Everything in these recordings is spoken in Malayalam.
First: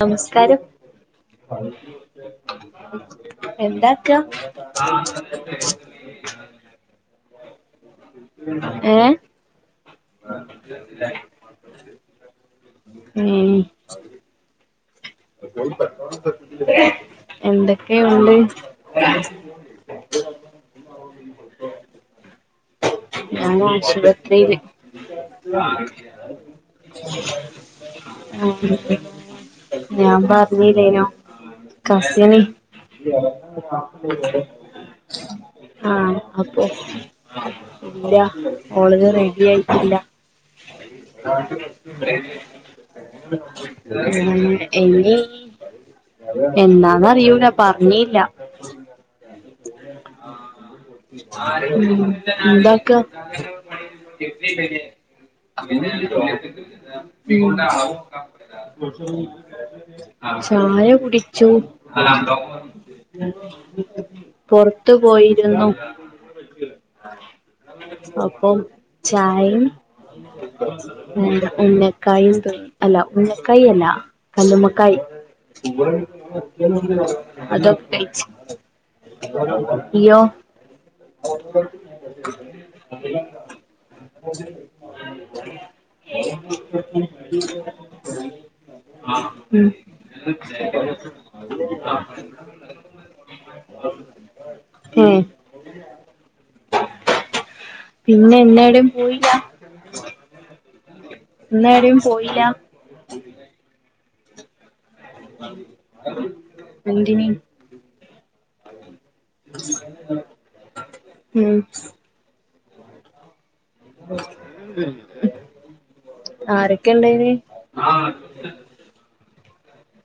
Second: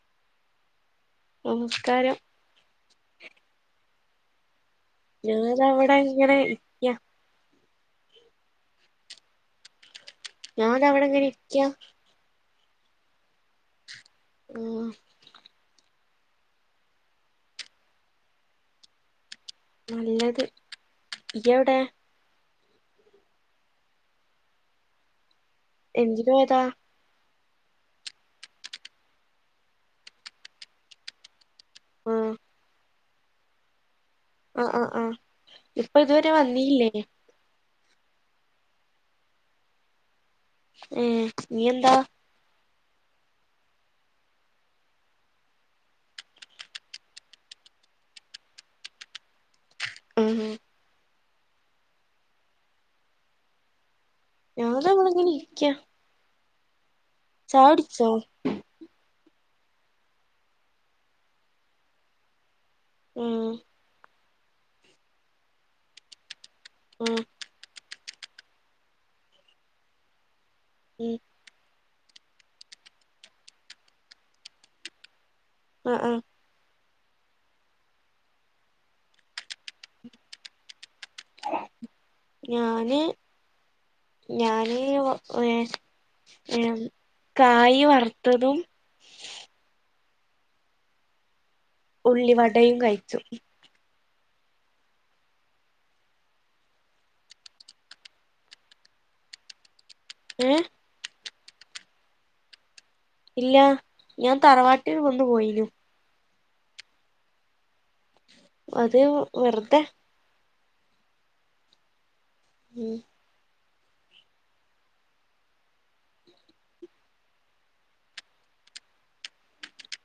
നമസ്കാരം നമസ്കാരം എന്താക്ക ഞാനിതവിടെ ങ്ങനെ ഏഹ് ഞാൻ അവിടെങ്ങനെ ഇരിക്കാ ഉം ഉം എന്തൊക്കെയുണ്ട് നല്ലത് ഇയവിടെ നാന ആശുപത്രീല് എന്തിന് പോയതാ ഉം ഞാൻ പറഞ്ഞില്ലേനോ ആഹ് കസിന് ആഹ് ആഹ് ആഹ് ഇപ്പൊ ആഹ് ഇതുവരെ അപ്പൊ വന്നീല്ലേ ഇല്ല ഓളത് റെഡി ആയിട്ടില്ല ഏഹ് ആ നീ എന്താ എന്നീ എന്നാന്നറിയൂല പറഞ്ഞീല്ല ഉം ഉം എന്താക്ക [inaudible] ഞാനവിടെങ്ങനെ ഇരിക്ക ചായ കുടിച്ചോ ഉം ചായ കുടിച്ചു ഉം പുറത്ത് പോയിരുന്നു ഉം അപ്പൊ ചായിം ഉം എ ഉന്നക്കായും അല്ല ഉന്നക്കായ അല്ല കല്ലുമ്മക്കായ് ആഹ് ആഹ് അതൊക്കെ കയ്ച്ചു ഇയോ ഞാന് ഞാന് വേ കായ് വറുത്തതും ഉം ഉള്ളി വടയും കയ്ച്ചു ഉം പിന്നെ എന്നാട പോയില്ല ഏഹ് ഇന്നേടം പോയിലാ ഇല്ല ഞാൻ തറവാട് എന്ത്‌ന് അത് വെറുതെ ഉം ഉം ആരൊക്കെ ഇണ്ടേനി ആഹ്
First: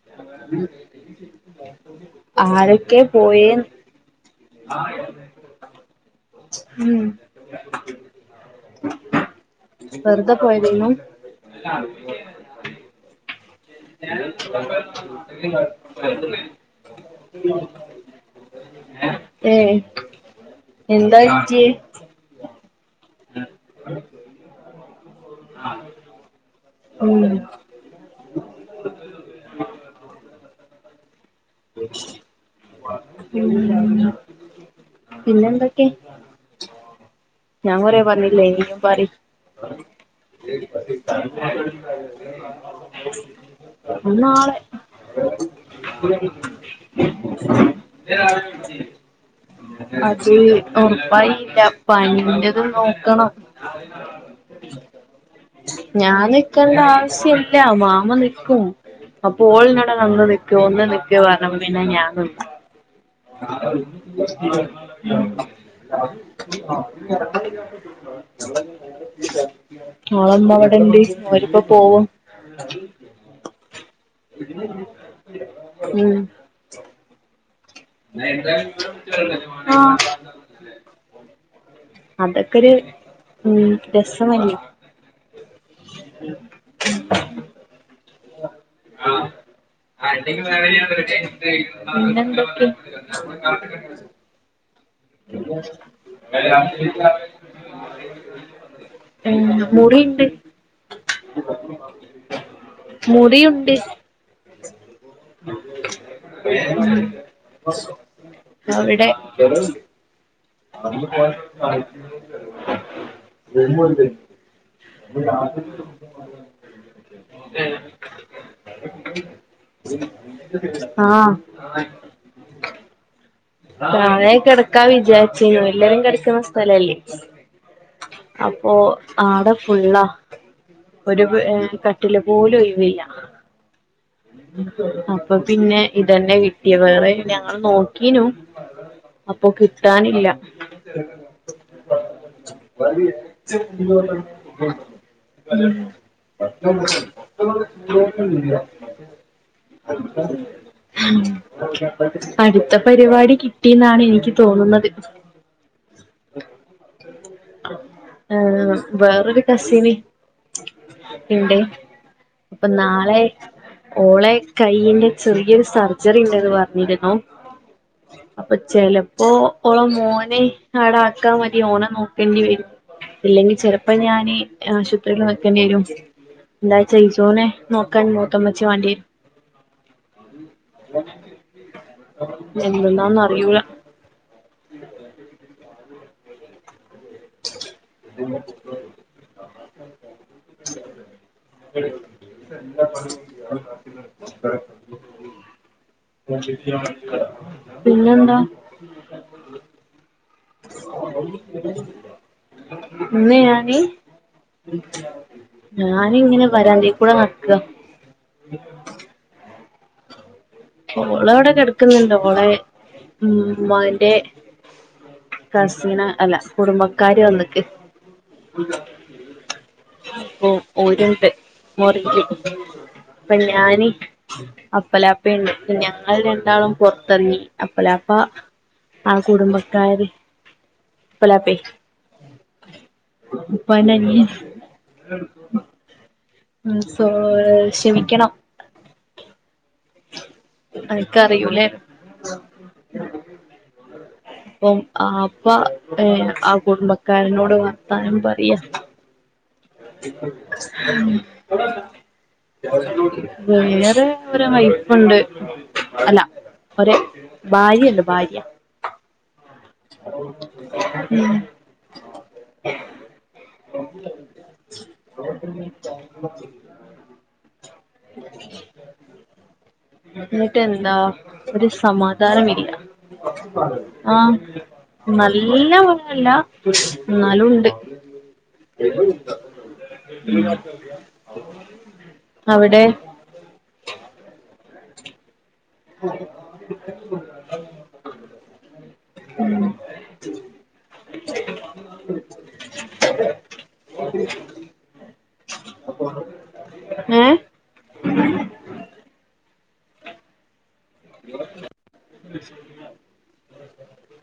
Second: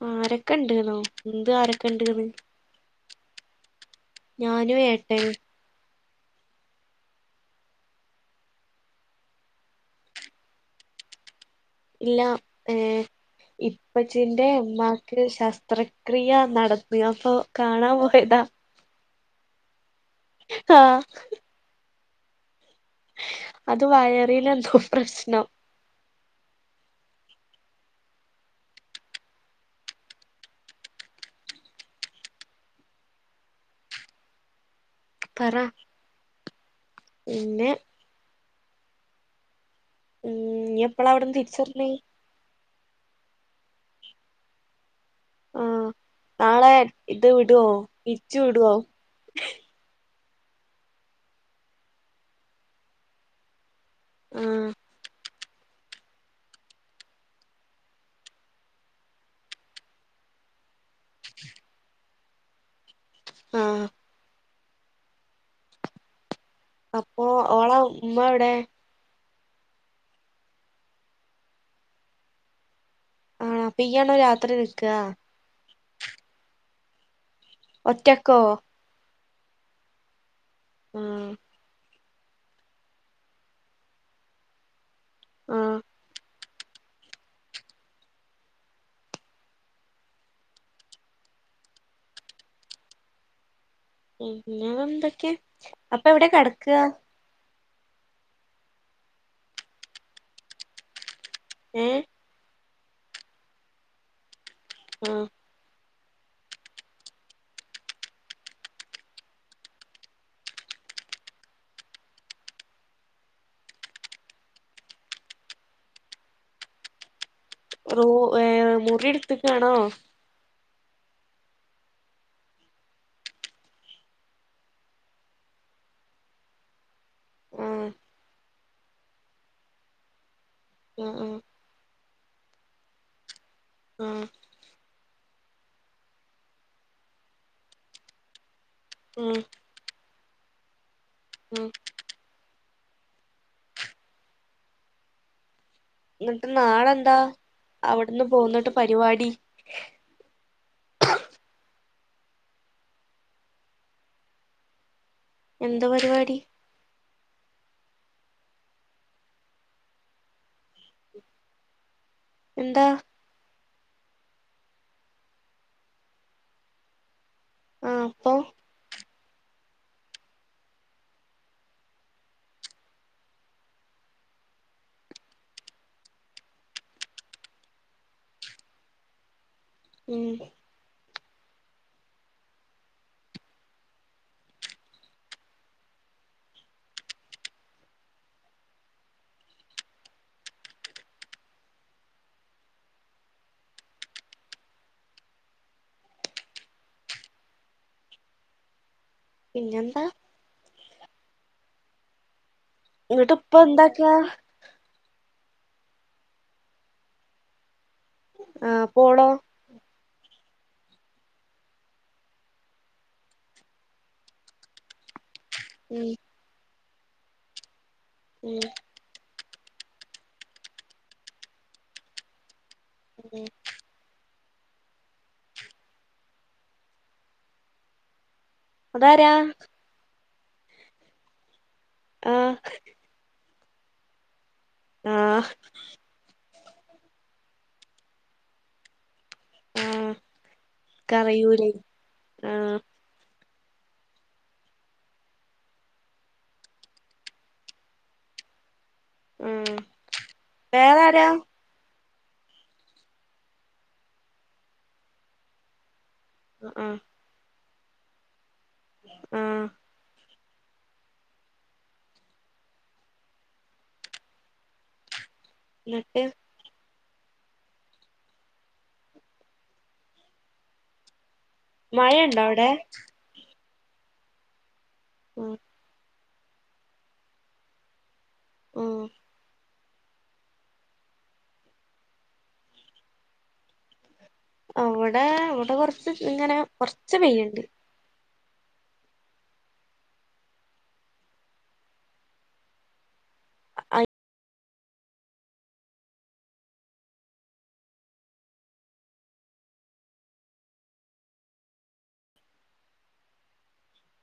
ആരൊക്കെ ഇണ്ട്ന്നോ എന്ത് ആരൊക്കെ ഇണ്ട്ന്ന് ആരൊക്കെ പോയേ ഞാനും ഏട്ടനും ഉം വെർതെ പോയതേന്നു ഏഹ് ഇപ്പച്ചീന്റെ ഇമ്മാക്ക് ശസ്ത്രക്രിയ നടത്തിപ്പോ കാണാൻ പോയതാ ഏഹ് ആഹ് എന്തായി ൻറ്റ് അത് വയറില് എന്തോ പ്രശ്നം [unintelligible] ഉം [unintelligible] പിന്നെ പറ എന്തൊക്കെ പിന്നെ ഞാൻ കൊറേ പറഞ്ഞില്ലേ ഇയും പറി ഉം ഇഞ്ഞി എപ്പളാ അവിടുന്ന് തിരിച്ചെരൽ ഇനി നാളെ ആഹ് നാളെ ഇത് വിടോ [unintelligible] ഇച്ചു വിടോ അത് ഒറപ്പായില്ല പനിന്റെത് നോക്കണം ആഹ് [unintelligible] ഞാൻ നിക്കണ്ട ആവശ്യല്ല മാമ നിക്കും അപ്പൊ ഓളിന്നോടറിഞ്ഞ് ഒന്ന് നിക്ക് ഒന്ന് നിക്ക് പറഞ്ഞപ്പൊ പിന്നെ ഞാൻ നി [unintelligible] [unintelligible] ആഹ് അപ്പൊ ഓളെ ഉമ്മ എവിടെ ഓളെ ഇമ്മ ഇബടെ ഇണ്ട് ഓരിപ്പോ പോവും ആണോ അപ്പൊ ഈയെടാ രാത്രി നിക്കാ ഉം ഒറ്റക്കോ [unintelligible] ആഹ് ആഹ് അതൊക്കൊരു ഉം രസമല്ലേ ആഹ് [unintelligible] ആഹ് പിന്നെന്തൊക്കെ പിന്നെ എന്തൊക്കെ അപ്പൊ എവിടെ കെട്ക്കാ ഉം മുറിണ്ട് ഏഹ് മുറിയുണ്ട് ആഹ് ആഹ് അവിടെ [unintelligible] [unintelligible] റൂ ഏഹ് മുറിയെടുത്തക്കാണോ ആഹ് താഴെ കെട്ക്കാ വിചാരിച്ചീനി എല്ലരും കെടക്കുന്ന സ്ഥലല്ലേ ആ അപ്പൊ ആട ഫുള്ളാ ആ ഒരു ആ വ് കട്ടില് പോലും ഒഴിവില്ല ഉം. അപ്പൊ പിന്നെ ഇതന്നെ കിട്ടിയ വേറെ ഞങ്ങൾ നോക്കീനു ഉം അപ്പൊ കിട്ടാനില്ല ഉം എന്നിട്ട് പത്ത [inaudible] നാളെന്താ അവിടുന്ന് പോന്നിട്ട് പരിപാടി അടുത്ത പരിപാടി കിട്ടിന്നാണ് എനിക്ക് തോന്നുന്നത് എന്താ പരിപാടി ആഹ് വേറൊരു കസിന് ഉണ്ട് അപ്പം എന്താ നാളെ ഓളെ കൈയിന്റെ ചെറിയൊരു സർജറി ഇൻണ്ട്ന്ന് പറഞ്ഞിരുന്നു. അപ്പൊ ചിലപ്പോ ഓള മോനെ ആട ആക്കാ മതി ഓനെ നോക്കണ്ടി വരും ഇല്ലെങ്കിൽ ചെലപ്പം ഞാന് ആശുപത്രിൽ നിക്കണ്ടി വരും എന്തായ്ച്ചാ ഇസൂനെ നോക്കാൻ മൂത്തമ്മച്ച്ചി വാണ്ടിയേ ഉം [unintelligible] എന്തന്നാന്ന് അറിയൂല ഉ പട്ട [inaudible] പിന്നെന്താ [unintelligible] പിന്നെന്താ ഇങ്ങിട്ട് ഇന്ന് ഇപ്പ ഞാനീ എന്താക്കാ ഞാനി ഇങ്ങനെ വരാന്തേ കൂടെ നടക്ക്യ ആഹ് അപോളോ ഓളവിടെ കിടക്കുന്നുണ്ട് ഓളെ ഉമ്മാന്റെ കസിന ഉം അല്ല കുടുംബക്കാര് വന്ന്ക്ക് ഉം ഓ ഓരുണ്ട് മുറില് അപ്പം ഉം ഞാന് അപ്പലാപ്പ ഇണ്ട് ഞങ്ങൾ രണ്ടാളും പൊർത്തെർങ്ങി. അപ്പലാപ്പ ആ അതാരാ കുടുംബക്കാര് അപ്പലാപ്പേ ആഹ് ഉപ്പാന്റനിയൻ ആഹ് ഉം സോ ക്ഷമിക്കണം ആ അനിക്കറിയൂല്ലേ കറിയൂലേ ആ അപ്പം ആപ്പ ഏ ആ കുടുംബക്കാരനോട് വർത്താനം പറയാ ഉം വേറെ ഒരു [unintelligible] ണ്ട് അല്ലാ ആ ഒര് ഭാര്യയ്ണ്ട് ഭാര്യ ആഹ് ഉം എന്നിട്ട് ഇന്നിട്ടെന്താ ഒരു മഴയുണ്ടോ സമാധാനം അവിടെ ഇല്ലാ ആഹ് ആ നല്ല മഴല്ലാ ഇന്നാലുണ്ട് ആ ഉം അവിടെ? അവടെ ഇവിടെ കൊറച്ച് ഇങ്ങനെ കൊറച്ച് പെയ്യ്ണ്ട് ഉം [unintelligible] ഏഹ്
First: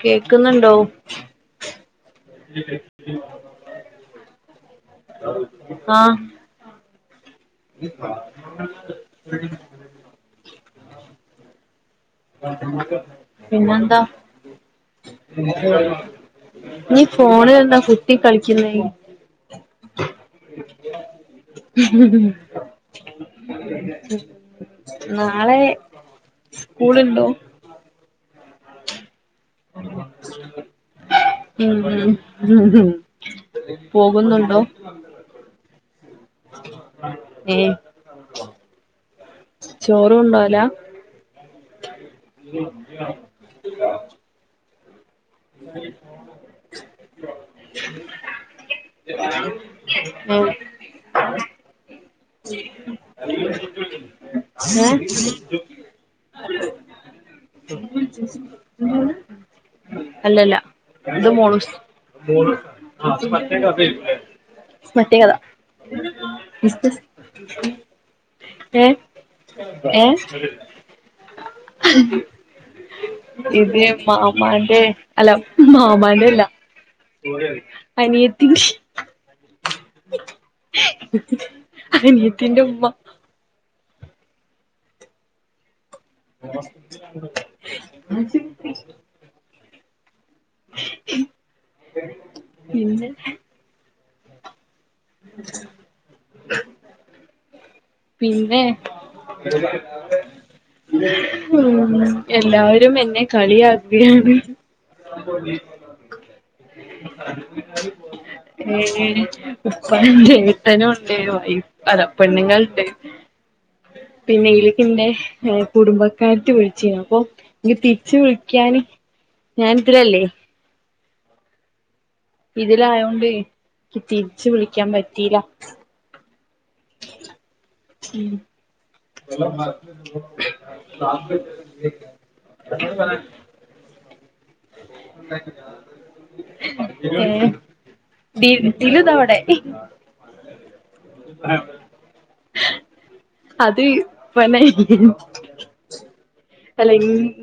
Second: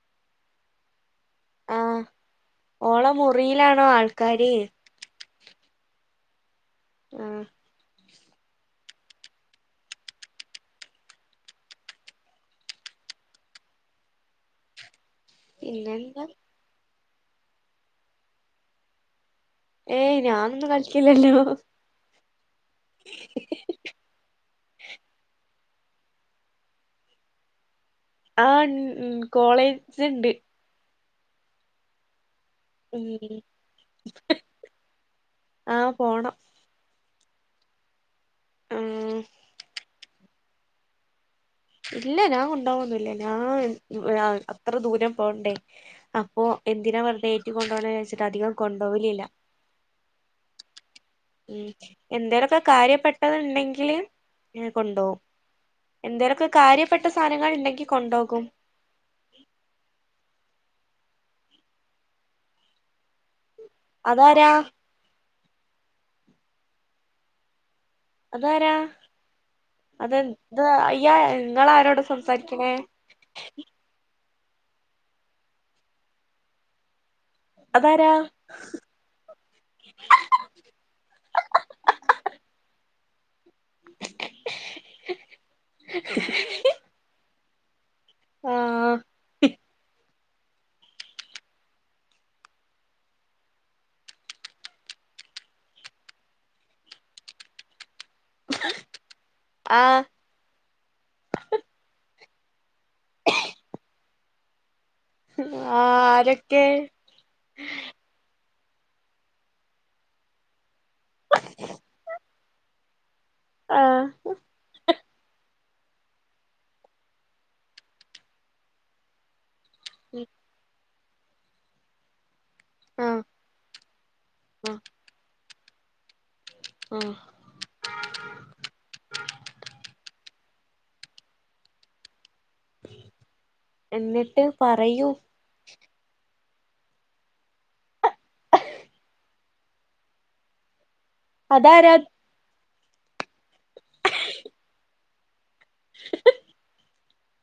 കേക്ക്ന്നുണ്ടോ? ആഹ് ഓളെ മുറീലാണോ ആൾക്കാര്? ആഹ് ആഹ് [unintelligible] പിന്നെന്താ? പിന്നെന്താ ഇഞ്ഞ് ഫോണിലെന്താ കുത്തി കളിക്ക്ന്നെ? ഏയ് ഞാനൊന്നും കളിക്കില്ലല്ലോ ഉ ഉ ഉ നാളെ സ്കൂള്ണ്ടോ? ആഹ് ഇൺ ഇൻ കോളേജ്ണ്ട് ഉം ഉം പോകുന്നുണ്ടോ? ആഹ് പോണം ഏഹ് ആഹ് ചോറ് കൊണ്ടോവലാ? ഇല്ല ഞാൻ കൊണ്ടോവൊന്നൂല്ലാ ഞാൻ [unintelligible] അത്ര ദൂരം പോണ്ടേ അപ്പോ എന്തിനാ വെർതെ ഏറ്റി കൊണ്ടോണെ വിചാരിച്ചിട്ട് അധികം കൊണ്ടോവലില്ലാ. ആഹ് ഉം എന്തേലൊക്കെ കാര്യപ്പെട്ടത് ഇണ്ടെങ്കില് ഏ കൊണ്ടോവും എന്തേലൊക്കെ കാര്യപ്പെട്ട സാനങ്ങള് ഇണ്ടെങ്കി കൊണ്ടോവും [unintelligible] അല്ലല്ലാ ഇത് മോളുസ് അതാരാ? [unintelligible] അതാരാ ഏ ഏ അതെന്ത് ഇത് അയ്യാ ഇങ്ങളാരോടാ സംസാരിക്കണേ? ഇതേ മാമാന്റെ അല്ല മാമാന്റെ അല്ലാ അതാരാ? അനിയത്തിന്റെ ഉമ്മ ആ ആഹ് പിന്നെ ഉ പിന്നെ ആഹ് എല്ലാരും എന്നെ കളിയാക്കുകയാണ് ആരെ.. [inaudible] ഉപ്പാന്റെ ട്ടനുണ്ട് വൈഫ് അല്ല പെണ്ണ്ങ്ങൾണ്ട് ആഹ് തീലെക്കിന്റെ കുടുംബക്കാര്ത്തി വിൾച്ചിനു, അപ്പൊ ന്നി തിര്ച്ച് വിൾക്യാന്.. ഞാൻ തിലല്ലെ ആഹ് ഇതിലായോണ്ട് ക്ക് തിരിച്ച് ആഹ് വിളിക്കാൻ പറ്റീല്ല ആഹ് ഉം എന്നിട്ട് പറയൂ അ ഏഹ് ദിൽ ദിലു ‌ദാ വടെ അതാരാ? അത് പ്പാന്റനിയൻ അല്ല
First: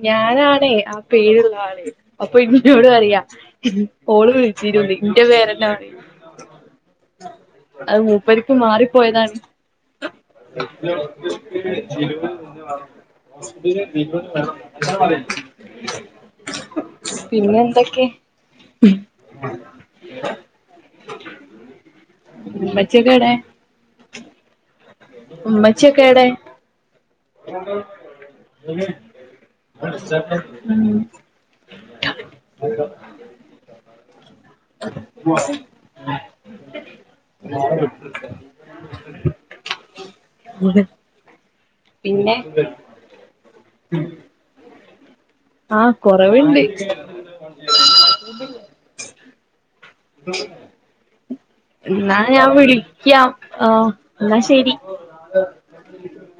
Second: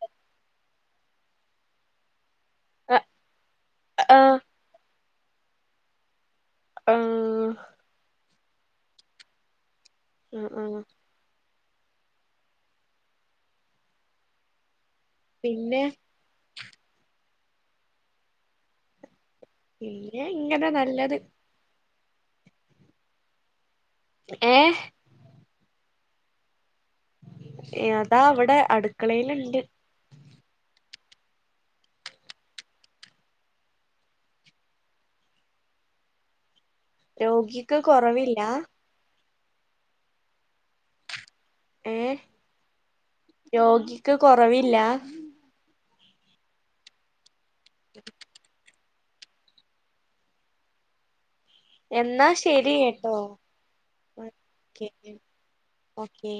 ഞാനാണേ ആ പേര്ള്ളാള്. അപ്പന്നോട് ആഹ് പറയാ ഓള് ആഹ് വിൾച്ചിനുന്ന് ന്റെ പേരന്നെ പറയാ. ആഹ് അഹ് മൂപ്പര്ക്ക് മാറിപ്പോയതാണ്. ആഹ് ആഹ് പിന്നെ പിന്നെന്തൊക്കെ? ഉം പിന്നെ ഇങ്ങനെ നല്ലത്. മ്മച്ചിയൊക്കെഎടെ? ഏഹ് ഉമ്മച്ചി യൊക്കെവ്ടെ? യതാ വടെ അട്ക്കളേല്ണ്ട്. ഉം രോഗിക്ക് കൊറവില്ലാ? ഏഹ് പിന്നെ രോഗിക്ക് കൊറവില്ല. ആഹ് കൊറവ്ണ്ട്. എന്നാ ഞാൻ ശരി കേട്ടോ വിളിക്കാം. ആഹ് ന്നാ ശെരി. Okay okay